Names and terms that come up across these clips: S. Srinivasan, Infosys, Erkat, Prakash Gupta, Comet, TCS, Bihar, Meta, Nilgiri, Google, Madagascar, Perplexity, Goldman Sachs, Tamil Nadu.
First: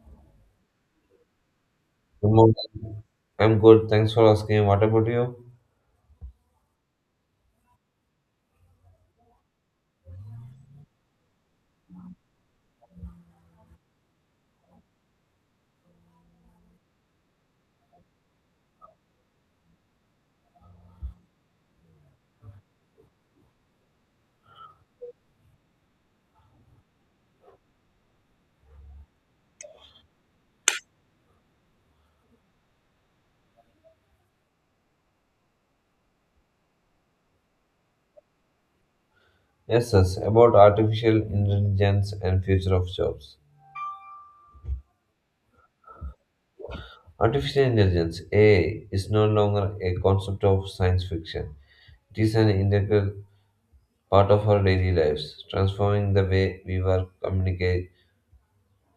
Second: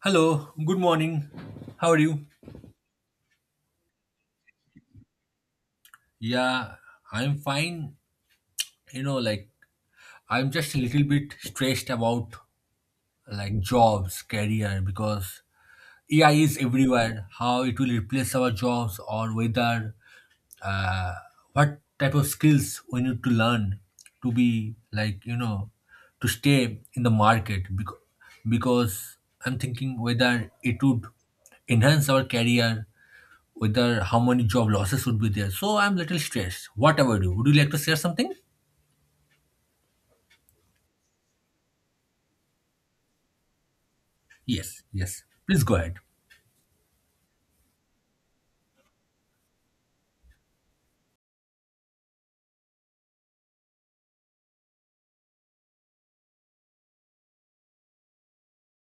Hello, good morning. How are you? Good morning. I'm good. Thanks for asking. What about you? Yeah, I'm fine. Like I'm just a little bit stressed about like jobs, career because AI is everywhere. How it will replace our jobs or whether uh, what type of skills we need to learn to be like to stay in the market because I'm thinking whether it would enhance our career, whether how many job losses would be there. So I'm little stressed. What about you? Would you like to share something? Yes, yes. About artificial intelligence and future of jobs. Yes, yes. Please go ahead. Artificial intelligence (AI) is no longer a concept of science fiction. It is an integral part of our daily lives, transforming the way we work, communicate,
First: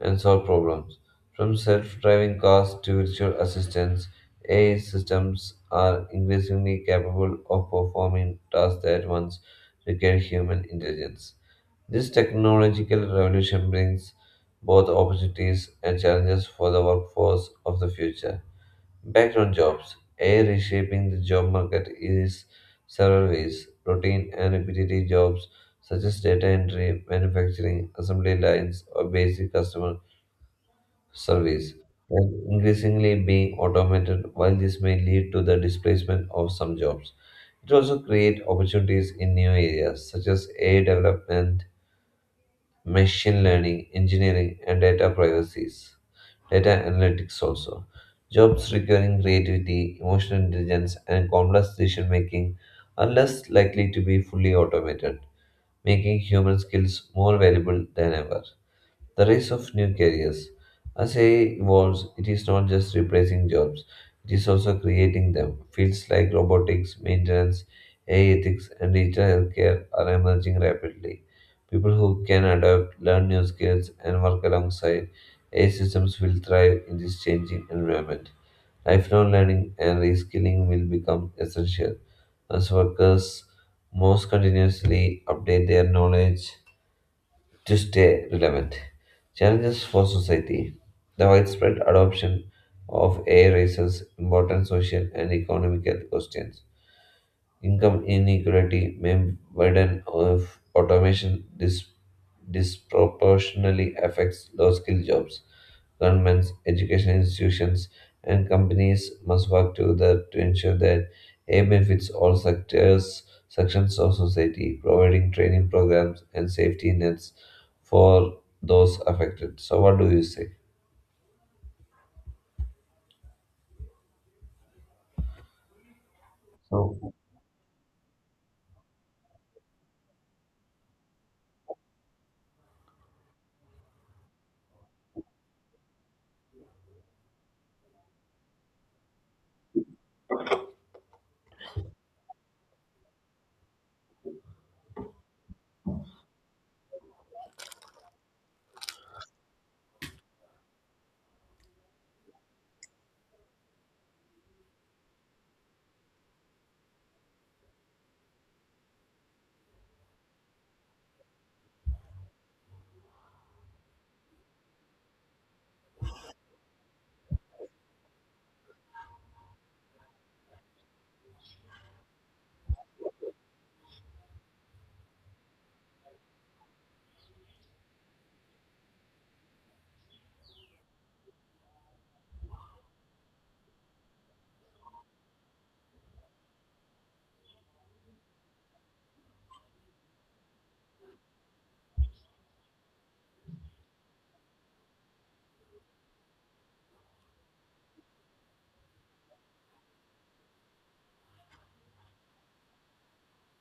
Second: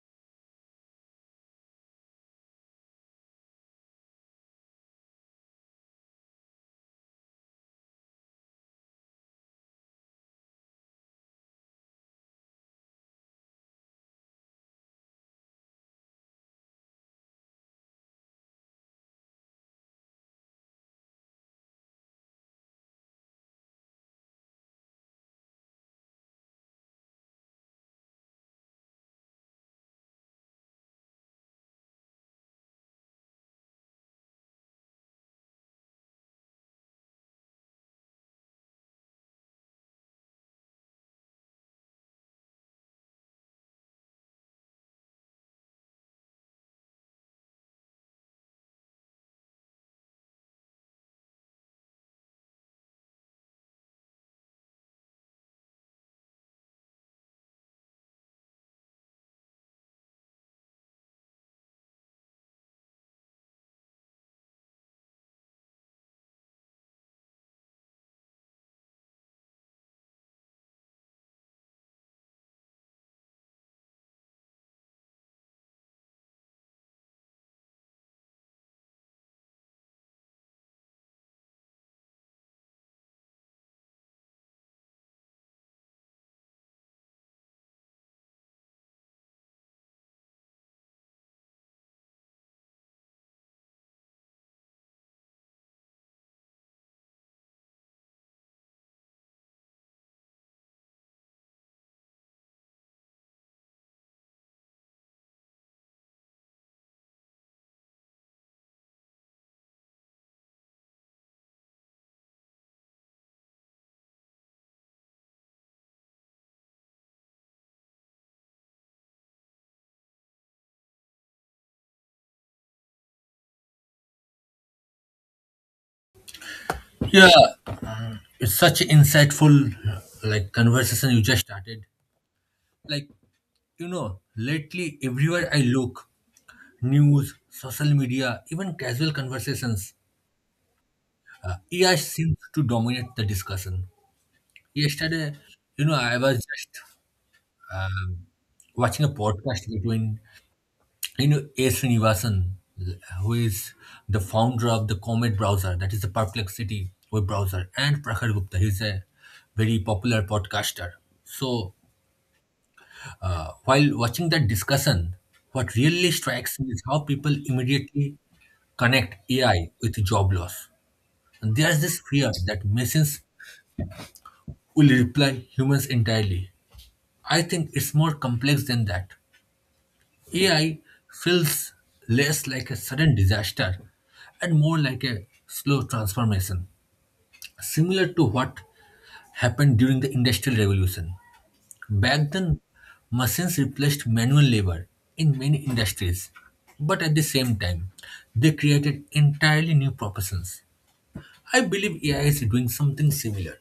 and solve problems. From self-driving cars to virtual assistants, AI systems are increasingly capable of performing tasks that once required human intelligence. This technological revolution brings both opportunities and challenges for the workforce of the future. Background jobs AI reshaping the job market is several ways. Routine and repetitive jobs such as data entry, manufacturing, assembly lines, or basic customer service are increasingly being automated while this may lead to the displacement of some jobs. It also creates opportunities in new areas such as AI development machine learning, engineering, and data privacies, data analytics also. Jobs requiring creativity, emotional intelligence, and complex decision making are less likely to be fully automated, making human skills more valuable than ever. The rise of new careers. As AI evolves, it is not just replacing jobs, it is also creating them. Fields like robotics, maintenance, AI ethics, and digital healthcare are emerging rapidly. People who can adapt, learn new skills, and work alongside AI systems will thrive in this changing environment. Lifelong learning and reskilling will become essential as workers most continuously update their knowledge to stay relevant. Challenges for society. The widespread adoption of AI raises important social and economical questions. Income inequality may widen if automation disproportionately affects low skilled jobs. Governments, education institutions, and companies must work together to ensure that AI benefits all sectors, sections of society, providing training programs and safety nets for those affected. So, what do you say? So, Yeah, it's such insightful like conversation you just started. Like lately everywhere I look, news, social media, even casual conversations, AI seems to dominate the discussion. Yesterday, I was just um, watching a podcast between S. Srinivasan, who is the founder of the Comet browser, that is the Perplexity web browser, and Prakash Gupta. He's a very popular podcaster. So while watching that discussion, what really strikes me is how people immediately connect AI with job loss. And there's this fear that machines will replace humans entirely. I think it's more complex than that. AI feels less like a sudden disaster and more like a slow transformation, similar to what happened during the Industrial Revolution. Back then, machines replaced manual labor in many industries, but at the same time, they created entirely new professions. I believe AI is doing something similar,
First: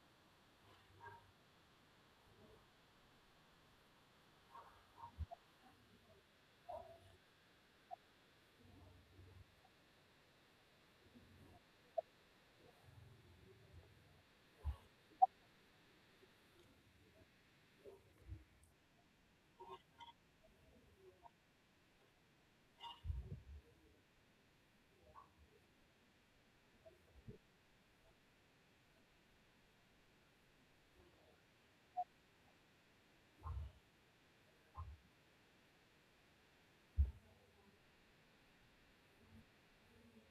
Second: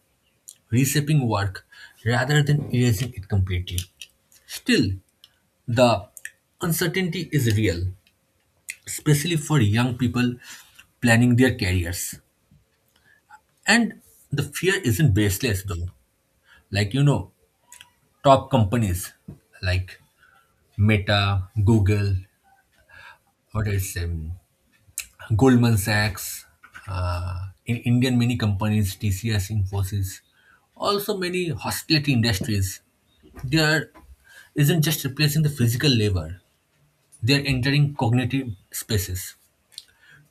reshaping work rather than erasing it completely. Still, the uncertainty is real, especially for young people planning their careers. And the fear isn't baseless though. Like, top companies like Meta, Google, what else, Goldman Sachs, in Indian many companies, TCS, Infosys, also many hospitality industries, they are isn't just replacing the physical labor, they are entering cognitive spaces.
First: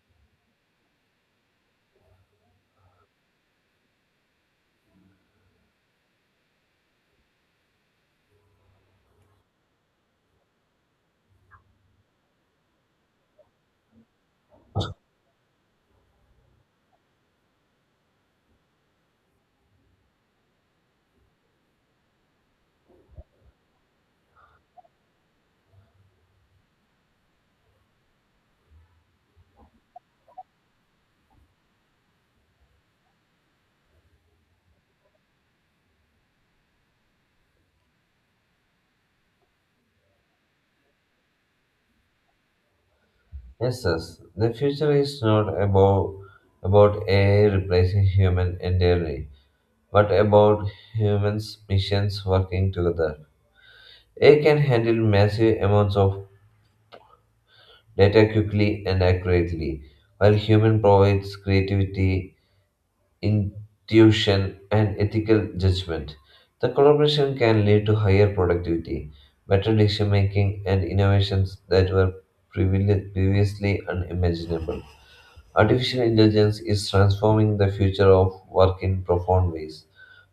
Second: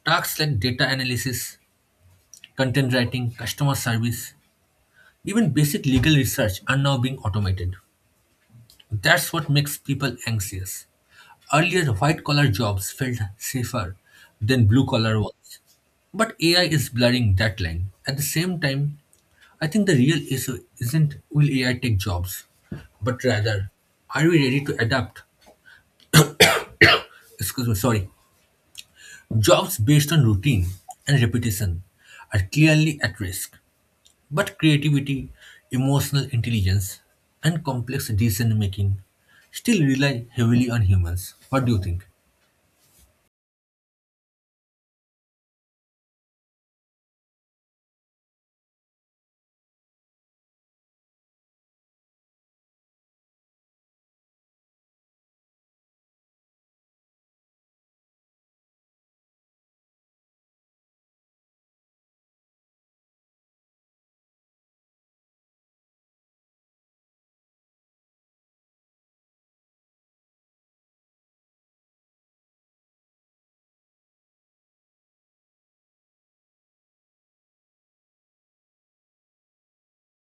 Tasks like data analysis, content writing, customer service, even basic legal research are now being automated. That's what makes people anxious. Earlier, white collar jobs felt safer than blue collar ones. But AI is blurring that line. At the same time, I think the real issue isn't will AI take jobs, but rather, are we ready to adapt? Excuse me, sorry. Jobs based on routine and repetition are clearly at risk. But creativity, emotional intelligence, and complex decision making still rely heavily on humans. What do you think? yes, yes. The future is not about AI replacing human entirely. What about humans' missions working together? AI can handle massive amounts of data quickly and accurately, while human provides creativity, intuition, and ethical judgment. The collaboration can lead to higher productivity, better decision making, and innovations that were previously unimaginable. Artificial intelligence is transforming the future of work in profound ways.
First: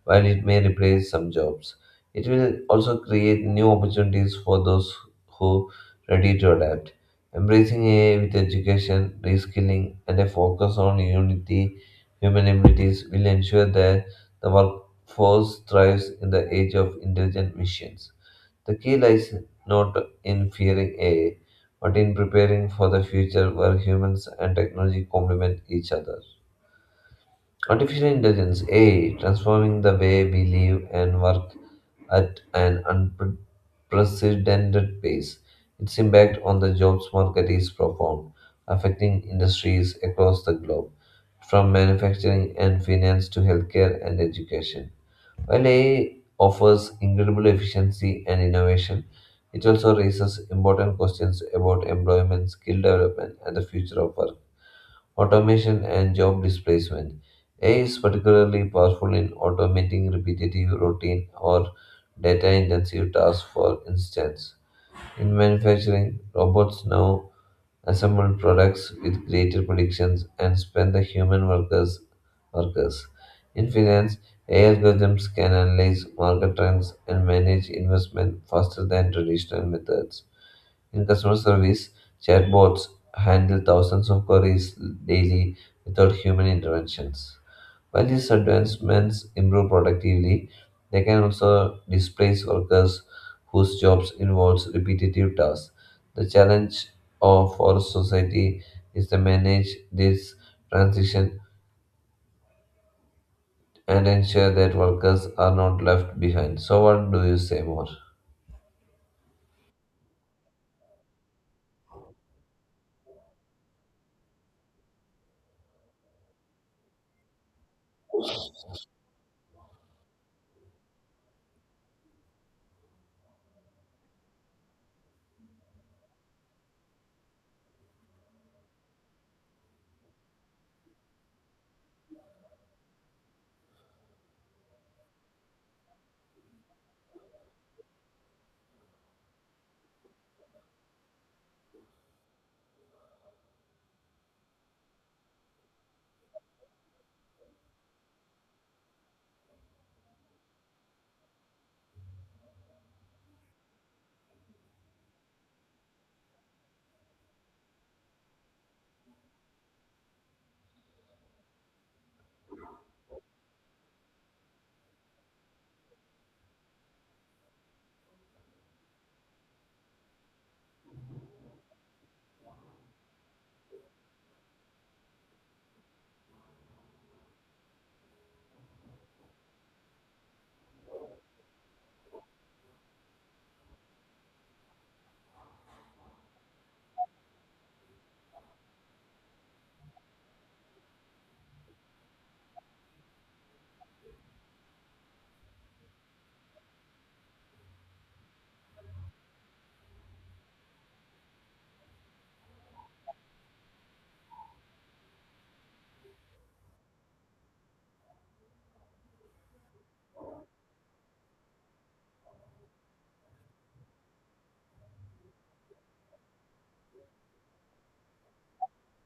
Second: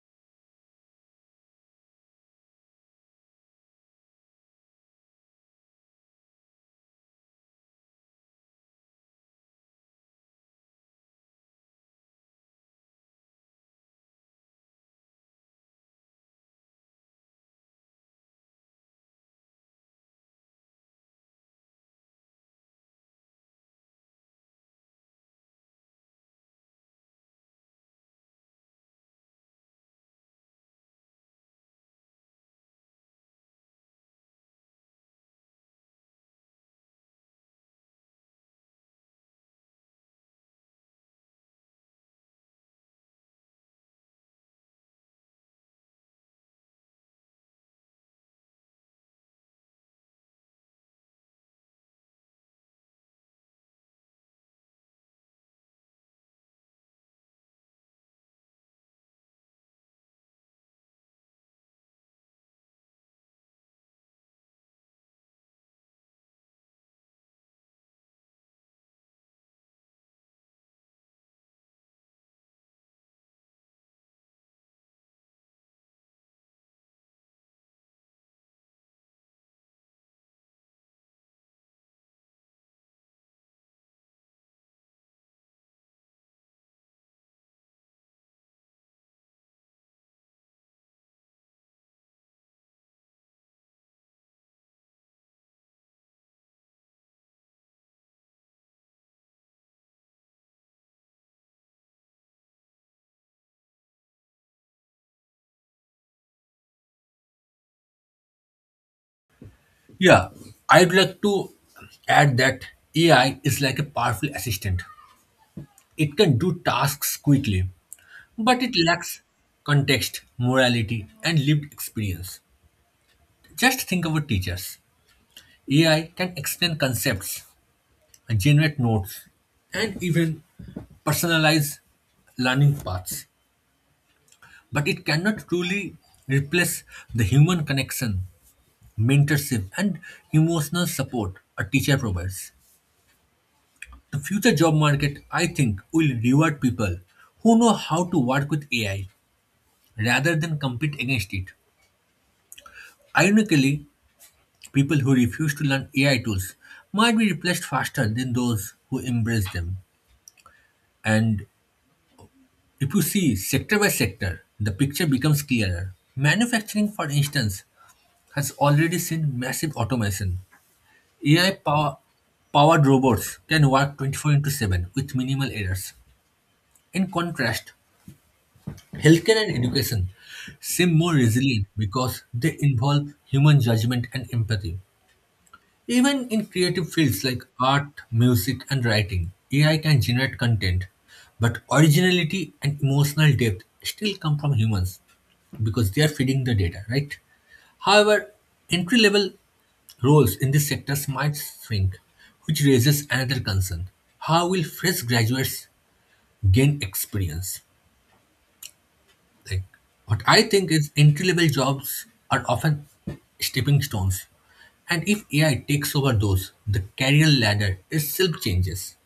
While it may replace some jobs, it will also create new opportunities for those who are ready to adapt. Embracing AI with education, reskilling, and a focus on unity, human abilities will ensure that the workforce thrives in the age of intelligent machines. The key lies not in fearing AI, but in preparing for the future where humans and technology complement each other. Artificial intelligence AI transforming the way we live and work at an unprecedented pace. Its impact on the jobs market is profound, affecting industries across the globe, from manufacturing and finance to healthcare and education. While AI offers incredible efficiency and innovation, it also raises important questions about employment, skill development, and the future of work. Automation and job displacement. AI is particularly powerful in automating repetitive, routine, or data intensive tasks, for instance. In manufacturing, robots now assemble products with greater predictions, and spend the human workers. In finance, AI algorithms can analyze market trends and manage investment faster than traditional methods. In customer service, chatbots handle thousands of queries daily without human interventions. While these advancements improve productivity, they can also displace workers whose jobs involves repetitive tasks. The challenge of for society is to manage this transition and ensure that workers are not left behind. So what do you say more? Yeah, I'd like to add that AI is like a powerful assistant. It can do tasks quickly, but it lacks context, morality, and lived experience. Just think about teachers. AI can explain concepts, generate notes, and even personalize learning paths, but it cannot truly replace the human connection, mentorship, and emotional support a teacher provides. The future job market, I think, will reward people who know how to work with AI rather than compete against it. Ironically, people who refuse to learn AI tools might be replaced faster than those who embrace them. And if you see sector by sector, the picture becomes clearer. Manufacturing, for instance, has already seen massive automation. AI powered robots can work 24 into 7 with minimal errors. In contrast, healthcare and education seem more resilient because they involve human judgment and empathy. Even in creative fields like art, music, and writing, AI can generate content, but originality and emotional depth still come from humans because they are feeding the data, right? However, entry level roles in these sectors might shrink, which raises another concern. How will fresh graduates gain experience? Like, what I think is entry-level jobs are often stepping stones. And if AI takes over those, the career ladder itself changes.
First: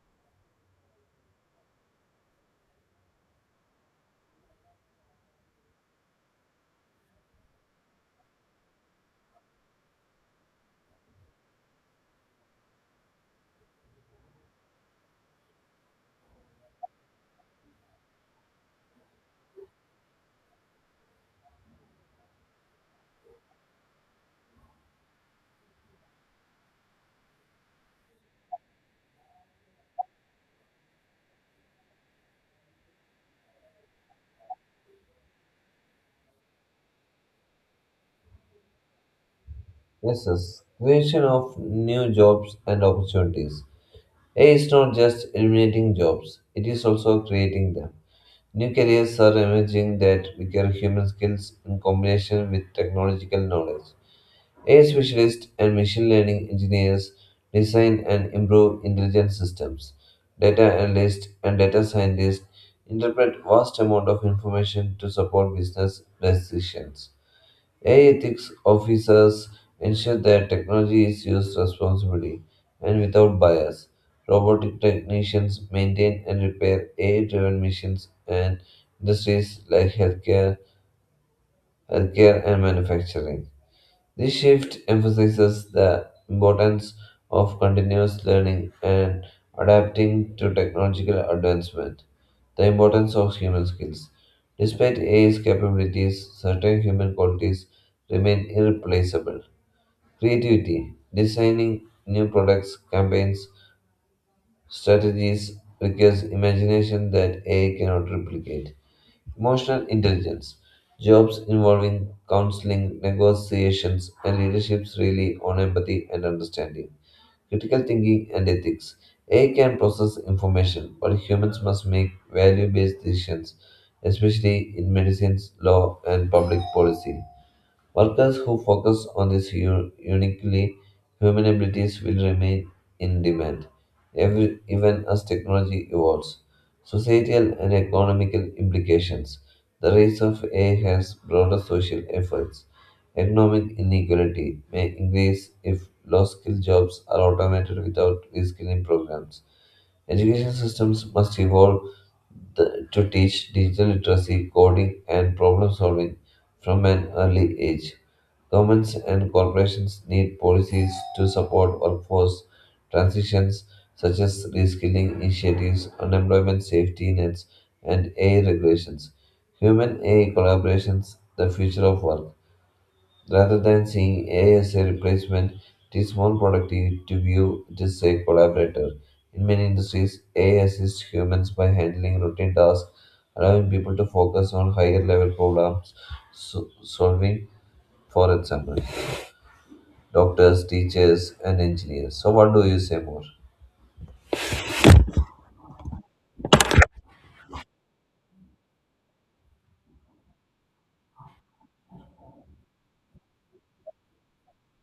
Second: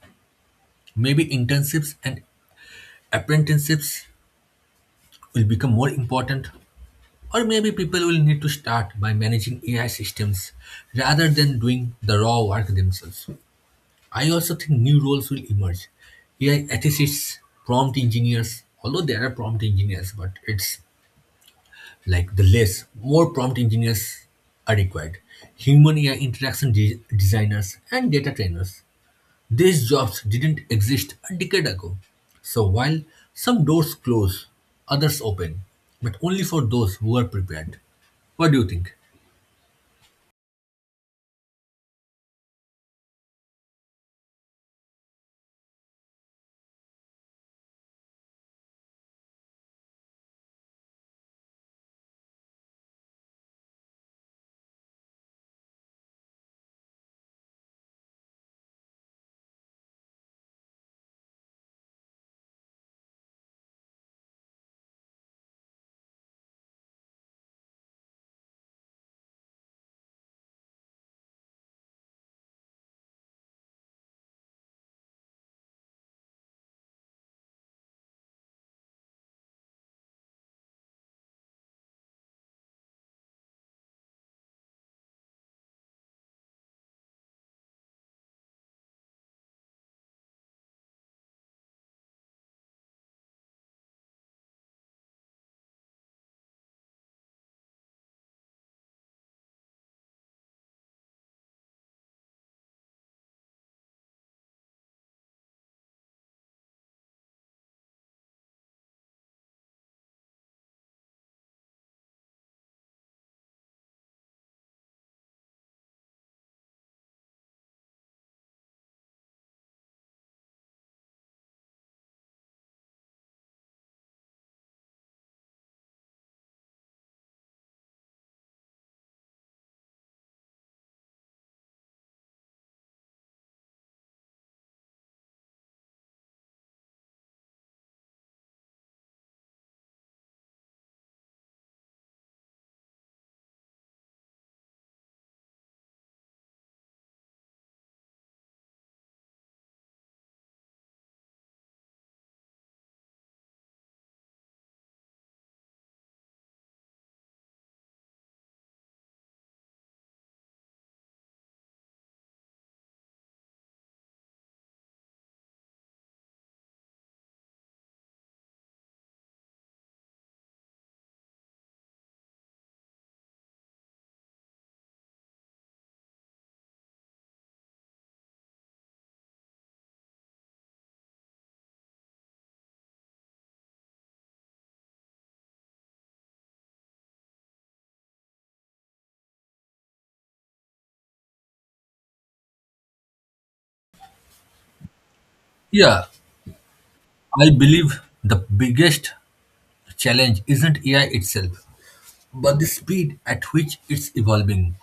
Maybe internships and apprenticeships will become more important, or maybe people will need to start by managing AI systems rather than doing the raw work themselves. I also think new roles will emerge. AI ethicists, prompt engineers, although there are prompt engineers, but it's like the less, more prompt engineers are required. Human AI interaction designers and data trainers. These jobs didn't exist a decade ago. So while some doors close, others open, but only for those who are prepared. What do you think? Yes, yes. Creation of new jobs and opportunities. AI is not just eliminating jobs, it is also creating them. New careers are emerging that require human skills in combination with technological knowledge. AI specialists and machine learning engineers design and improve intelligent systems. Data analysts and data scientists interpret vast amount of information to support business decisions. AI ethics officers ensure that technology is used responsibly and without bias. Robotic technicians maintain and repair AI-driven missions and industries like healthcare and manufacturing. This shift emphasizes the importance of continuous learning and adapting to technological advancement, the importance of human skills. Despite AI's capabilities, certain human qualities remain irreplaceable. Creativity, designing new products, campaigns, strategies requires imagination that AI cannot replicate. Emotional intelligence. Jobs involving counseling, negotiations, and leaderships rely on empathy and understanding. Critical thinking and ethics. AI can process information, but humans must make value based decisions, especially in medicines, law, and public policy. Workers who focus on these uniquely human abilities will remain in demand, even as technology evolves. Societal and economical implications. The rise of AI has broader social effects. Economic inequality may increase if low-skill jobs are automated without reskilling programs. Education systems must evolve to teach digital literacy, coding, and problem solving from an early age. Governments and corporations need policies to support workforce transitions such as reskilling initiatives, unemployment safety nets, and AI regulations. Human AI collaborations, the future of work. Rather than seeing AI as a replacement, it is more productive to view it as a collaborator. In many industries, AI assists humans by handling routine tasks, allowing people to focus on higher level problems solving, for example, doctors, teachers, and engineers. So, what do you say more? Yeah, I believe the biggest challenge isn't AI itself, but the speed at which it's evolving.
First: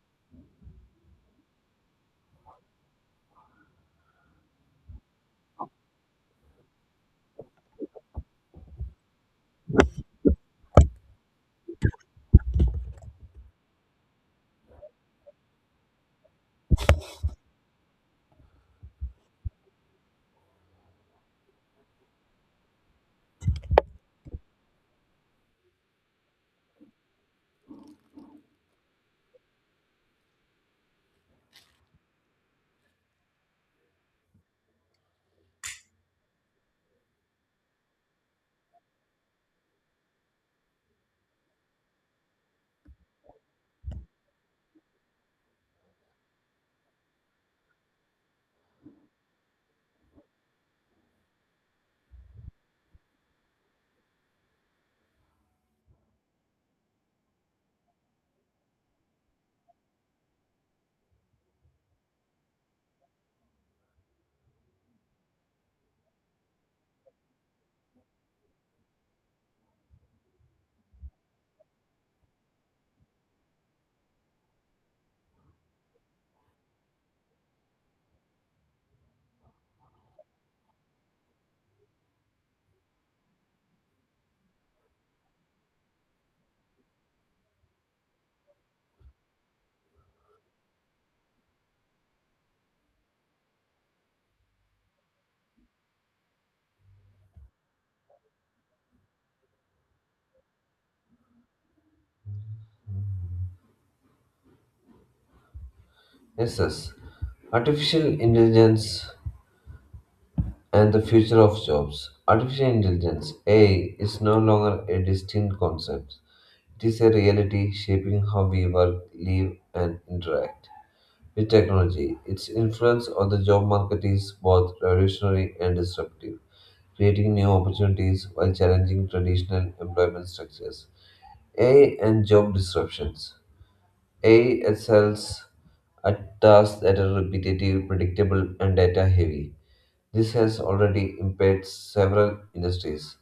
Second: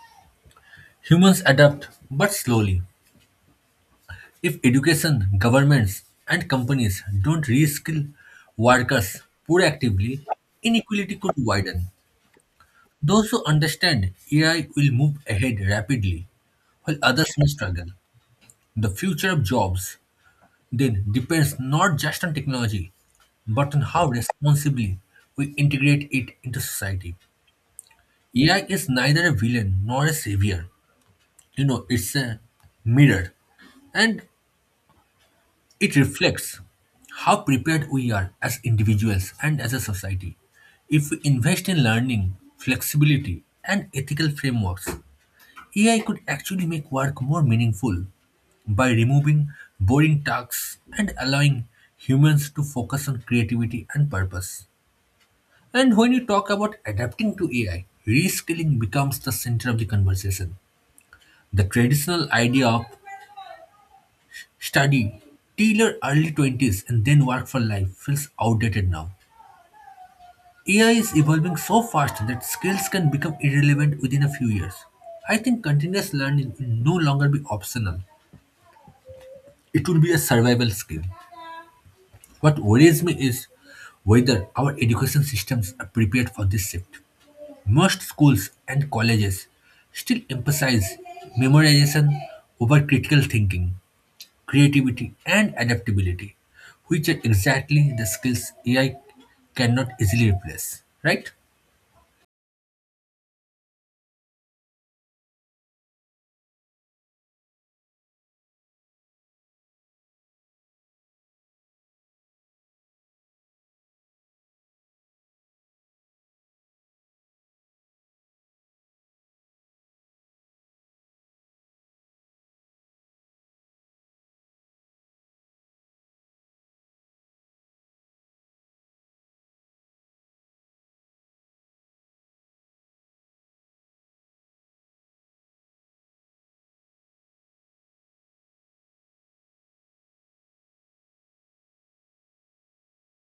Humans adapt, but slowly. If education, governments, and companies don't reskill workers proactively, inequality could widen. Those who understand AI will move ahead rapidly, while others may struggle. The future of jobs then depends not just on technology, but on how responsibly we integrate it into society. AI is neither a villain nor a savior. It's a mirror, and it reflects how prepared we are as individuals and as a society. If we invest in learning, flexibility, and ethical frameworks, AI could actually make work more meaningful by removing boring tasks and allowing humans to focus on creativity and purpose. And when you talk about adapting to AI, reskilling becomes the center of the conversation. The traditional idea of study till your early 20s and then work for life feels outdated now. AI is evolving so fast that skills can become irrelevant within a few years. I think continuous learning will no longer be optional. It will be a survival skill. What worries me is whether our education systems are prepared for this shift. Most schools and colleges still emphasize memorization over critical thinking, creativity, and adaptability, which are exactly the skills AI cannot easily replace, right? Yes, yes. Artificial intelligence and the future of jobs. Artificial intelligence, AI, is no longer a distinct concept. It is a reality shaping how we work, live, and interact. With technology, its influence on the job market is both revolutionary and disruptive, creating new opportunities while challenging traditional employment structures. AI and job disruptions. AI excels at tasks that are repetitive, predictable, and data heavy. This has already impaired several industries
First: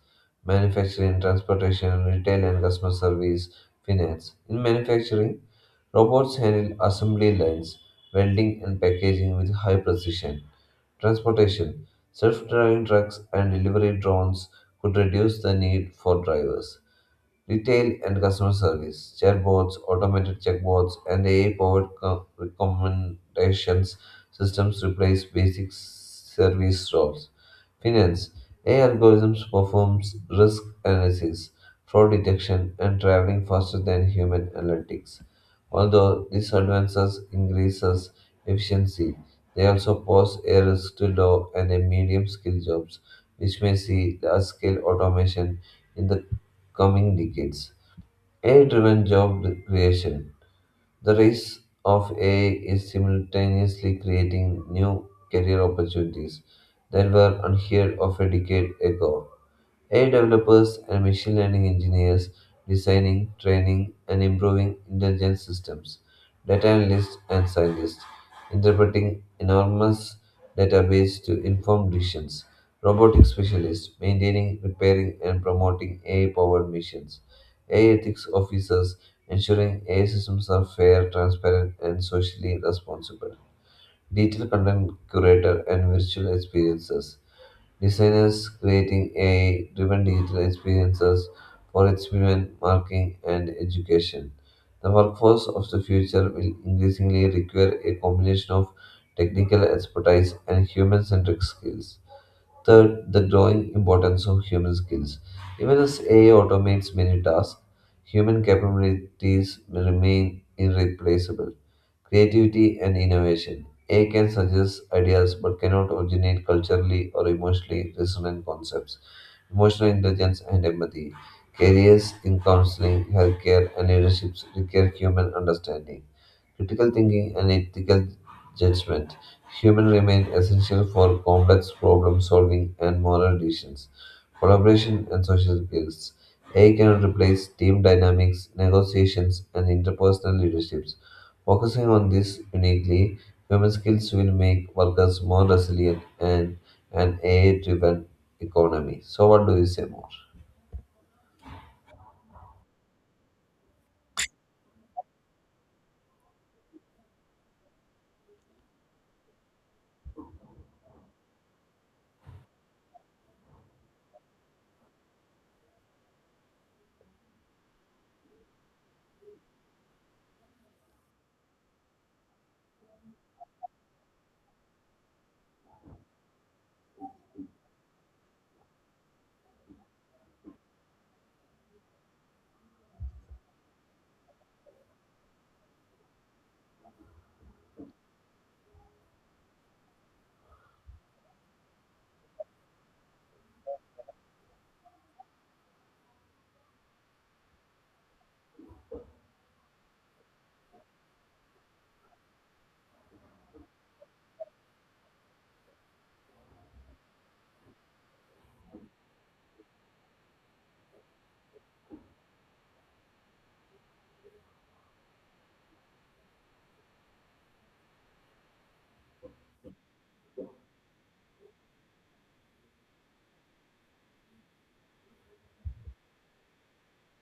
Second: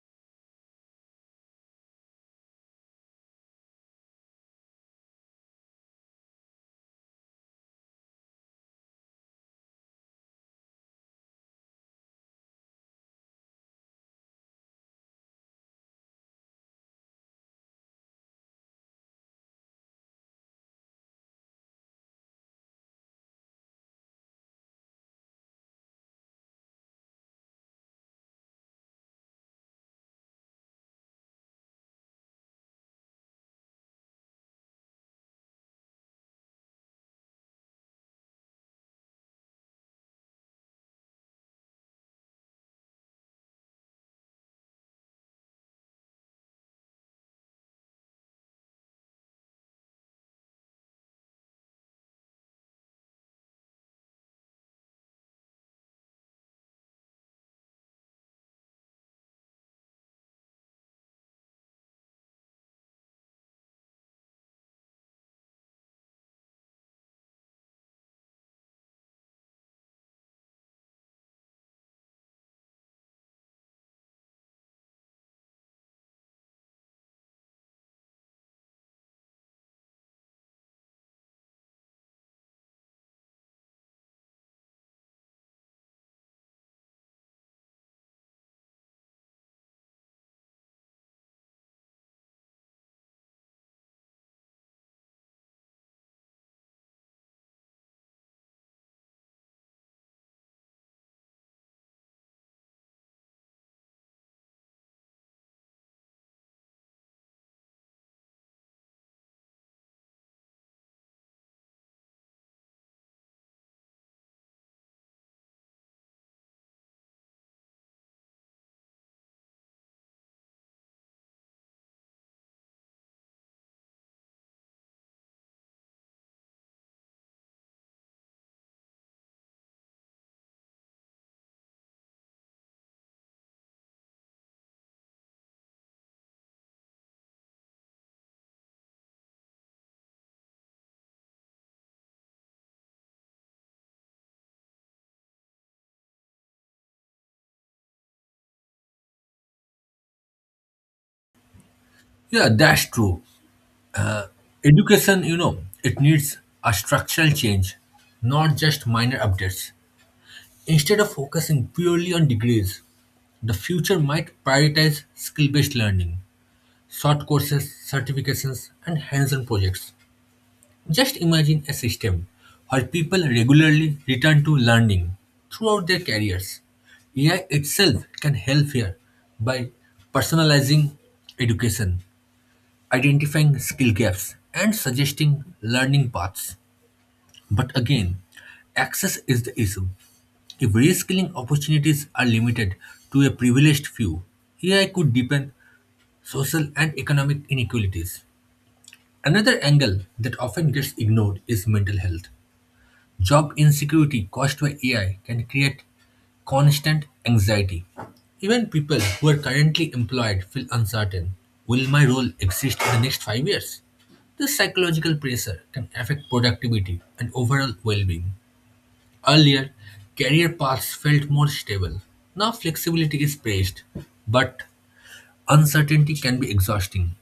manufacturing, transportation, retail and customer service, finance. In manufacturing, robots handle assembly lines, welding, and packaging with high precision. Transportation self driving trucks and delivery drones could reduce the need for drivers. Retail and customer service chatbots, automated checkbots, and AI powered recommendations systems replace basic service roles. Finance AI algorithms performs risk analysis, fraud detection, and traveling faster than human analytics. Although these advances increases efficiency, they also pose a risk to low and a medium skill jobs, which may see large scale automation in the coming decades. AI driven job creation. The rise of AI is simultaneously creating new career opportunities that were unheard of a decade ago. AI developers and machine learning engineers designing, training, and improving intelligent systems, data analysts and scientists interpreting enormous database to inform decisions, robotic specialists maintaining, repairing, and promoting AI-powered missions, AI ethics officers ensuring AI systems are fair, transparent, and socially responsible digital content curator, and virtual experiences. Designers creating AI driven digital experiences for entertainment, marketing, and education. The workforce of the future will increasingly require a combination of technical expertise and human centric skills. Third, the growing importance of human skills. Even as AI automates many tasks, human capabilities remain irreplaceable. Creativity and innovation. AI can suggest ideas but cannot originate culturally or emotionally resonant concepts. Emotional intelligence and empathy. Careers in counseling, healthcare, and leadership require human understanding. Critical thinking and ethical judgment. Humans remain essential for complex problem solving and moral decisions collaboration, and social skills. AI cannot replace team dynamics, negotiations, and interpersonal leaderships. Focusing on this uniquely, human skills will make workers more resilient and an AI driven economy. So, what do you say more? Yeah, that's true. Education, it needs a structural change, not just minor updates. Instead of focusing purely on degrees, the future might prioritize skill based learning, short courses, certifications, and hands on projects. Just imagine a system where people regularly return to learning throughout their careers. AI itself can help here by personalizing education, identifying skill gaps, and suggesting learning paths. But again, access is the issue. If reskilling opportunities are limited to a privileged few, AI could deepen social and economic inequalities. Another angle that often gets ignored is mental health. Job insecurity caused by AI can create constant anxiety. Even people who are currently employed feel uncertain. Will my role exist in the next 5 years? This psychological pressure can affect productivity and overall well being. Earlier, career paths felt more stable. Now, flexibility is praised, but uncertainty can be exhausting.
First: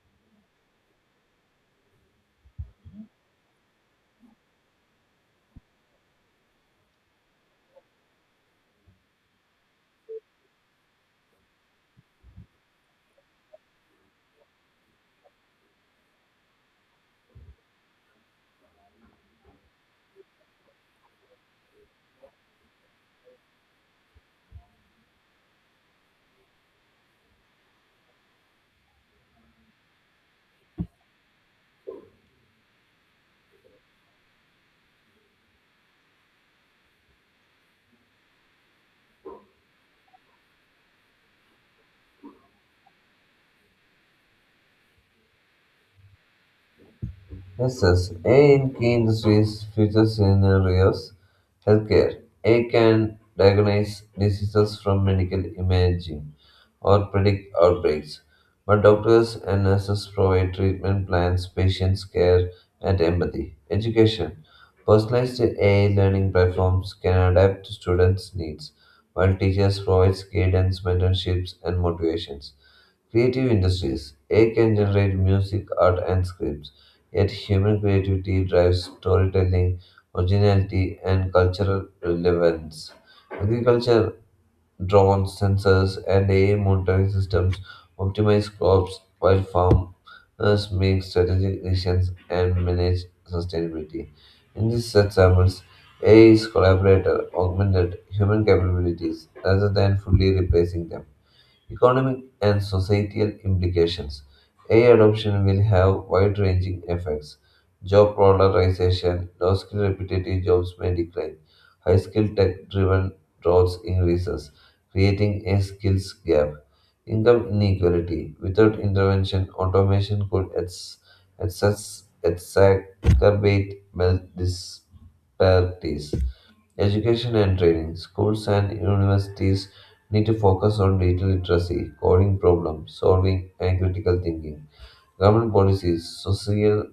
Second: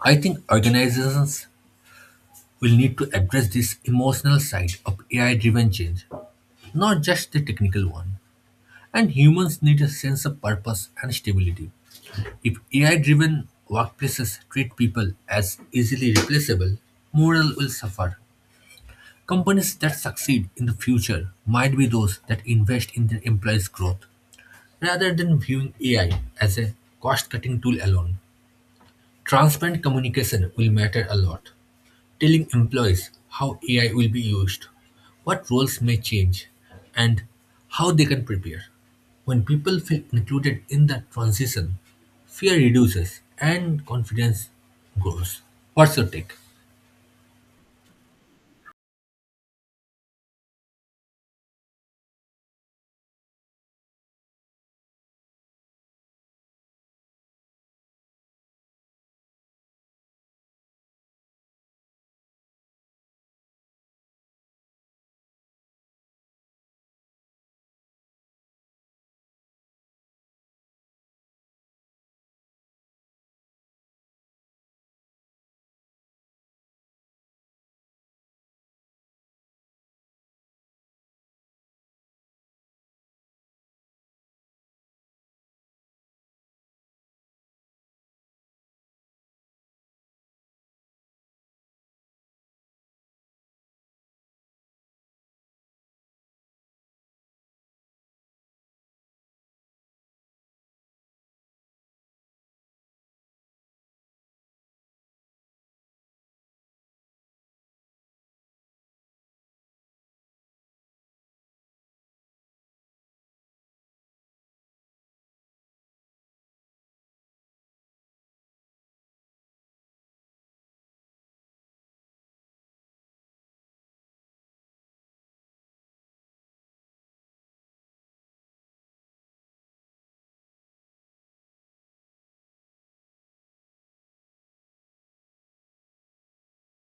I think organizations will need to address this emotional side of AI driven change, not just the technical one. And humans need a sense of purpose and stability. If AI driven workplaces treat people as easily replaceable, morale will suffer. Companies that succeed in the future might be those that invest in their employees' growth rather than viewing AI as a cost cutting tool alone. Transparent communication will matter a lot, telling employees how AI will be used, what roles may change, and how they can prepare. When people feel included in that transition, fear reduces and confidence grows. What's your take? Yes, yes. AI in key industries, future scenarios, healthcare. AI can diagnose diseases from medical imaging, or predict outbreaks, but doctors and nurses provide treatment plans, patients care, and empathy. Education personalized AI learning platforms can adapt to students' needs, while teachers provide guidance, mentorships, and motivations. Creative industries AI can generate music, art, and scripts, yet human creativity drives storytelling, originality, and cultural relevance. Agriculture drones, sensors, and AI monitoring systems optimize crops while farmers make strategic decisions and manage sustainability. In these examples, AI is collaborator, augmented human capabilities rather than fully replacing them. Economic and societal implications AI adoption will have wide ranging effects. Job polarization, low skill repetitive jobs may decline, high skill tech driven roles increases, creating a skills gap. Income inequality without intervention, automation could exacerbate wealth disparities. Education and training. Schools and universities need to focus on digital literacy, coding problem solving, and critical thinking. Government policies, social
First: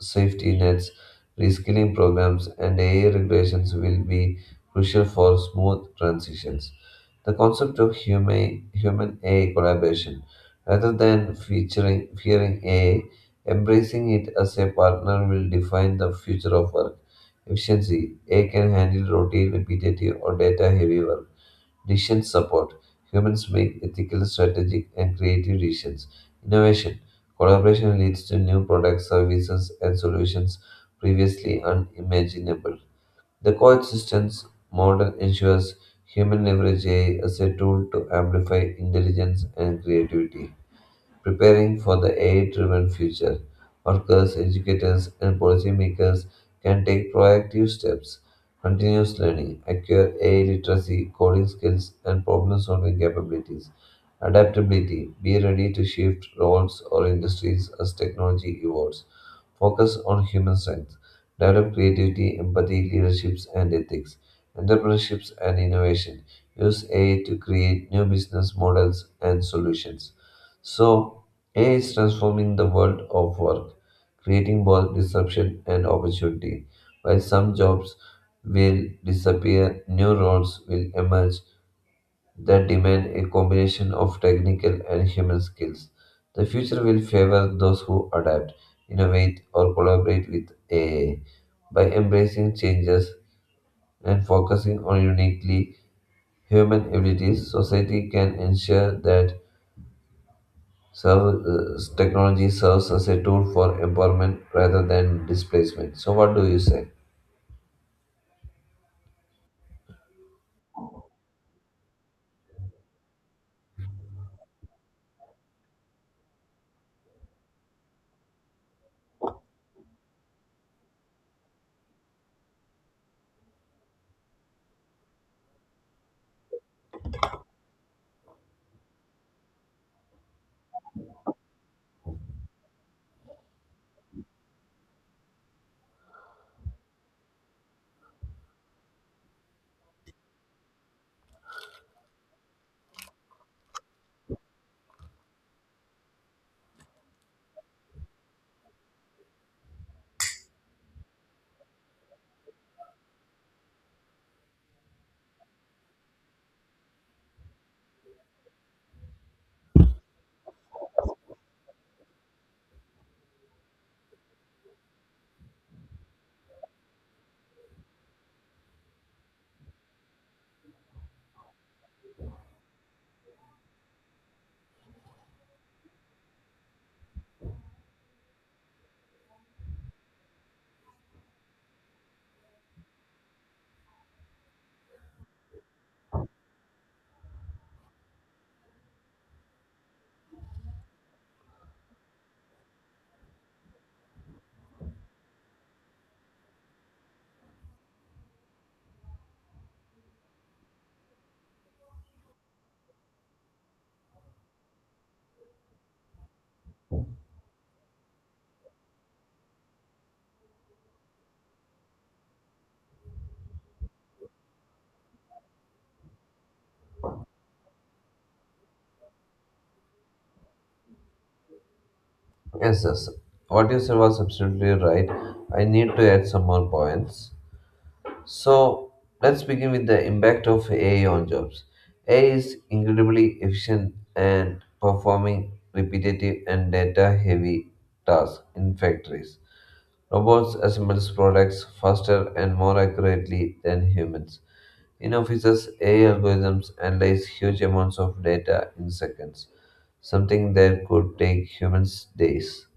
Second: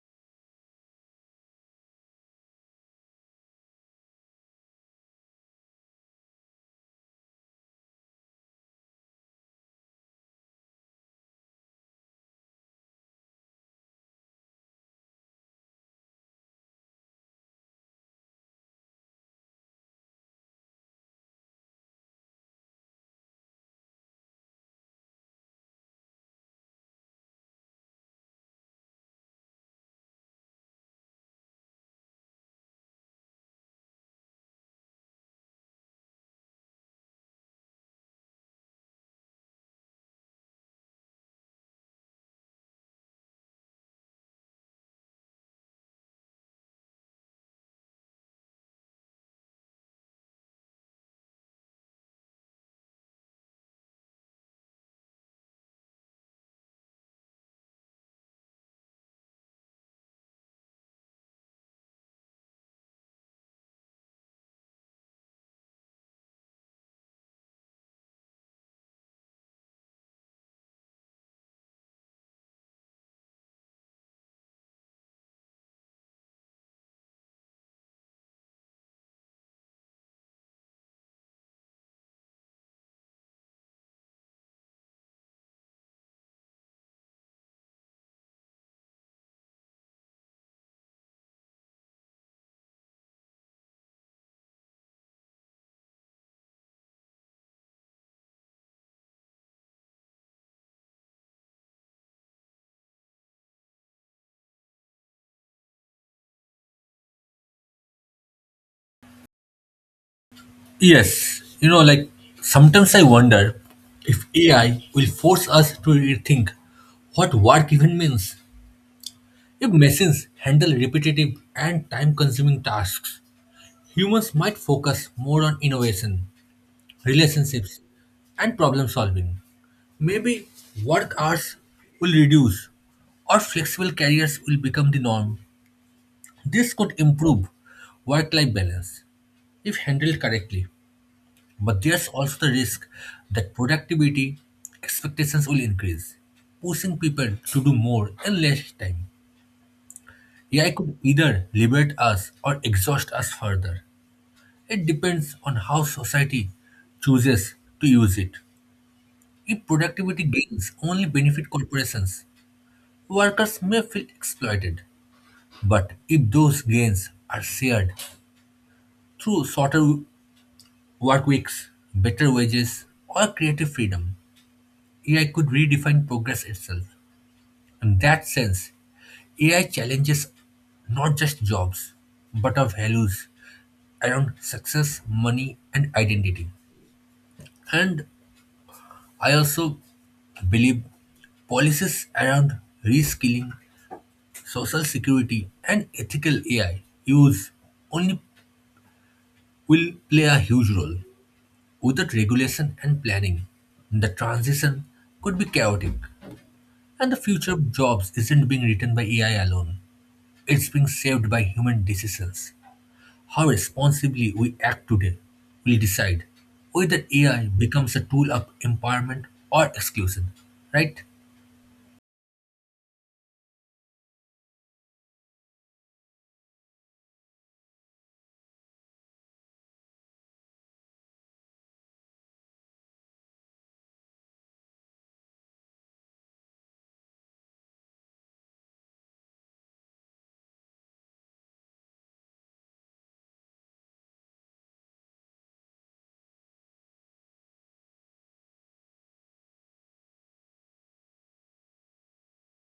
safety nets, reskilling programs, and AI regulations will be crucial for smooth transitions. The concept of human human A collaboration, rather than featuring fearing A, embracing it as a partner will define the future of work. Efficiency A can handle routine, repetitive, or data heavy work. Decision support humans make ethical, strategic, and creative decisions. Innovation collaboration leads to new products, services, and solutions previously unimaginable. The coexistence model ensures human leverage AI as a tool to amplify intelligence and creativity. Preparing for the AI driven future, workers, educators, and policymakers can take proactive steps. Continuous learning, acquire AI literacy, coding skills, and problem solving capabilities. Adaptability, be ready to shift roles or industries as technology evolves. Focus on human strengths. Develop creativity, empathy, leaderships, and ethics. Entrepreneurships and innovation. Use AI to create new business models and solutions. So, AI is transforming the world of work, creating both disruption and opportunity. While some jobs will disappear, new roles will emerge that demand a combination of technical and human skills. The future will favor those who adapt, innovate, or collaborate with AI. By embracing changes and focusing on uniquely human abilities, society can ensure that technology serves as a tool for empowerment rather than displacement. So, what do you say? Yes, like sometimes I wonder if AI will force us to rethink what work even means. If machines handle repetitive and time consuming tasks, humans might focus more on innovation, relationships, and problem solving. Maybe work hours will reduce or flexible careers will become the norm. This could improve work life balance if handled correctly. But there's also the risk that productivity expectations will increase, pushing people to do more in less time. AI could either liberate us or exhaust us further. It depends on how society chooses to use it. If productivity gains only benefit corporations, workers may feel exploited. But if those gains are shared through shorter work weeks, better wages, or creative freedom, AI could redefine progress itself. In that sense, AI challenges not just jobs, but our values around success, money, and identity. And I also believe policies around reskilling, social security, and ethical AI use only will play a huge role. Without regulation and planning, the transition could be chaotic, and the future of jobs isn't being written by AI alone. It's being saved by human decisions. How responsibly we act today will decide whether AI becomes a tool of empowerment or exclusion, right? Yes, yes. What you said was absolutely right. I need to add some more points. So let's begin with the impact of AI on jobs. AI is incredibly efficient and performing repetitive and data heavy tasks in factories. Robots assemble products faster and more accurately than humans. In offices, AI algorithms analyze huge amounts of data in seconds, something that could take humans days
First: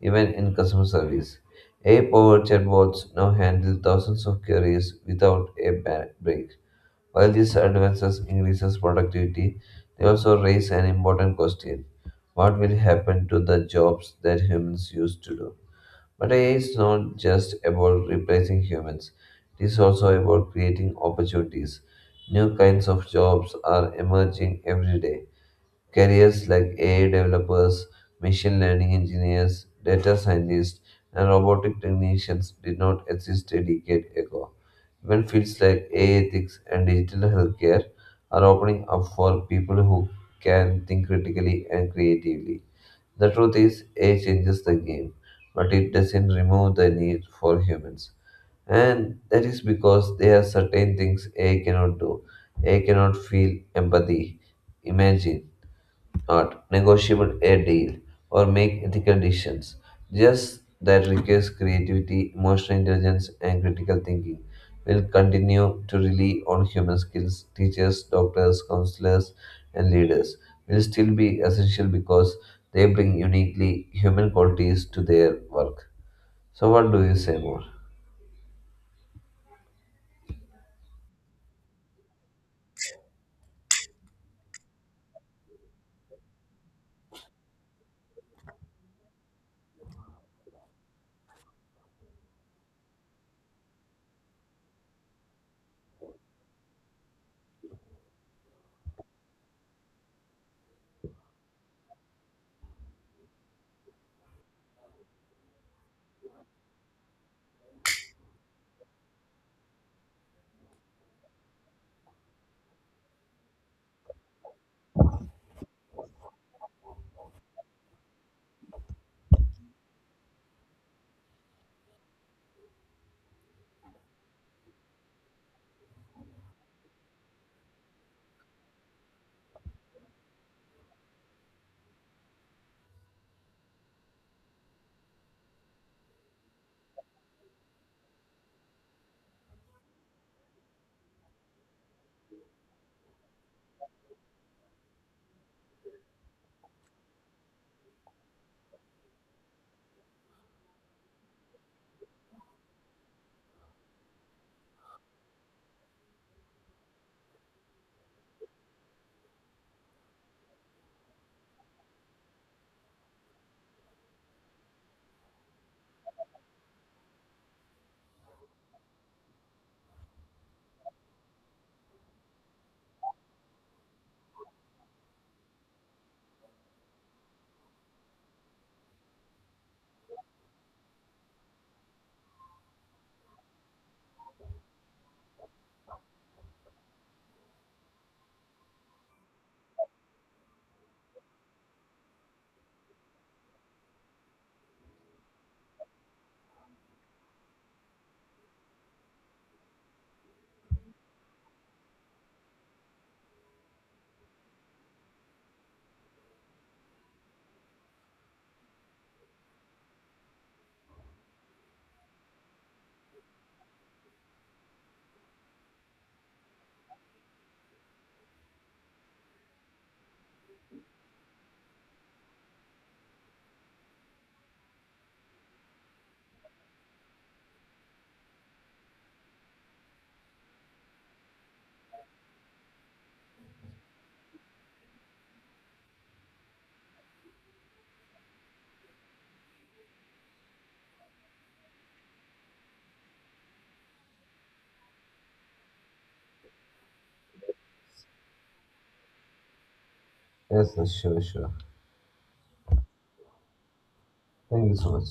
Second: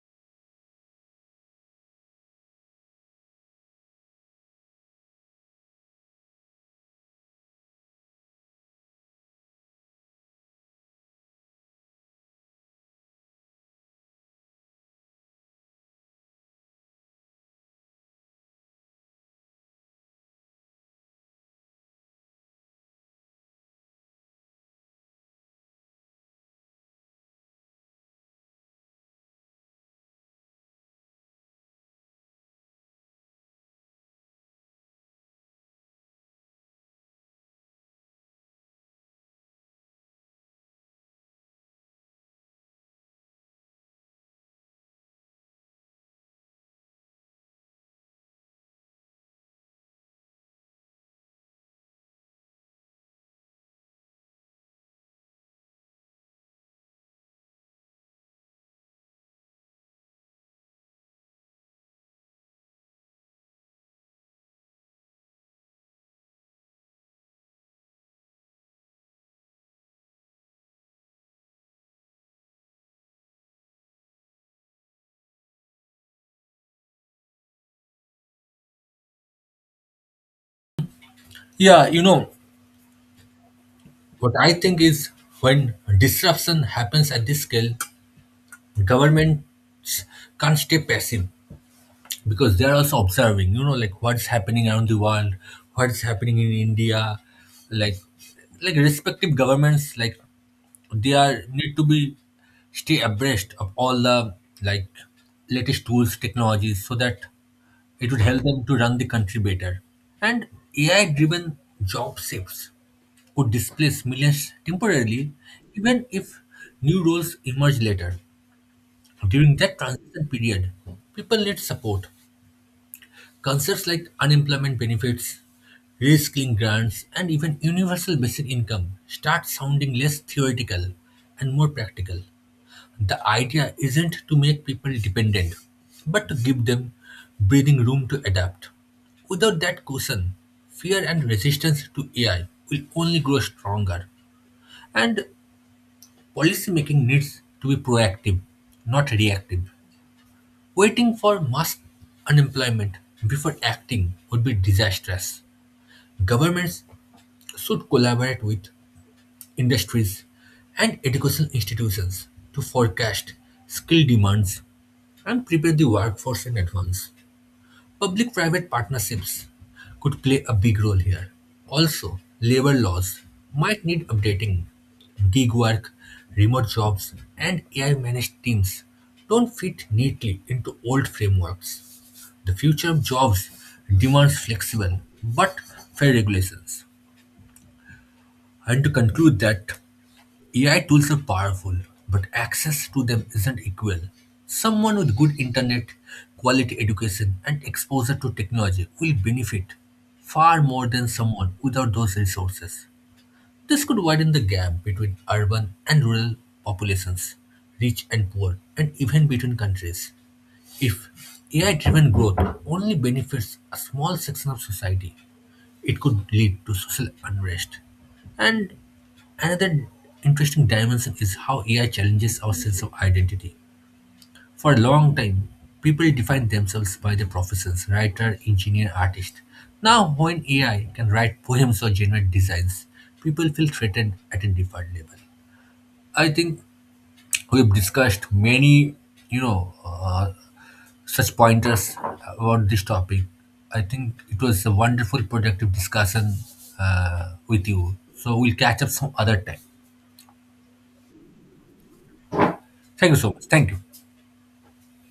even in customer service. AI-powered chatbots now handle thousands of queries without a break. While these advances increases productivity, they also raise an important question. What will happen to the jobs that humans used to do? But AI is not just about replacing humans. It is also about creating opportunities. New kinds of jobs are emerging every day. Careers like AI developers, machine learning engineers, data scientists, and robotic technicians did not exist a decade ago. Even fields like AI ethics and digital healthcare are opening up for people who can think critically and creatively. The truth is, AI changes the game, but it doesn't remove the need for humans. And that is because there are certain things AI cannot do. AI cannot feel empathy, imagine, not negotiable a deal or make ethical decisions. Just that requires creativity, emotional intelligence, and critical thinking. We'll continue to rely on human skills, teachers, doctors, counselors, and leaders. Will still be essential because they bring uniquely human qualities to their work. So, what do you say more? Yeah, what I think is when disruption happens at this scale, governments can't stay passive because they're also observing, like what's happening around the world, what's happening in India, like like respective governments, like they are need to be stay abreast of all the like latest tools, technologies, so that it would help them to run the country better. And AI-driven job shifts could displace millions temporarily, even if new roles emerge later. During that transition period, people need support. Concepts like unemployment benefits, reskilling grants, and even universal basic income start sounding less theoretical and more practical. The idea isn't to make people dependent, but to give them breathing room to adapt. Without that cushion, fear and resistance to AI will only grow stronger. And policymaking needs to be proactive, not reactive. Waiting for mass unemployment before acting would be disastrous. Governments should collaborate with industries and educational institutions to forecast skill demands and prepare the workforce in advance. Public-private partnerships could play a big role here. Also, labor laws might need updating. Gig work, remote jobs, and AI-managed teams don't fit neatly into old frameworks. The future of jobs demands flexible but fair regulations. And to conclude that AI tools are powerful, but access to them isn't equal. Someone with good internet, quality education, and exposure to technology will benefit far more than someone without those resources. This could widen the gap between urban and rural populations, rich and poor, and even between countries. If AI driven growth only benefits a small section of society, it could lead to social unrest. And another interesting dimension is how AI challenges our sense of identity. For a long time, people defined themselves by their professions: writer, engineer, artist. Now, when AI can write poems or generate designs, people feel threatened at a different level. I think we've discussed many, you know, uh, such pointers about this topic. I think it was a wonderful, productive discussion with you. So we'll catch up some other time. Yes, yes, sure, sure. Thank you so much. Thank you. Thank you so much.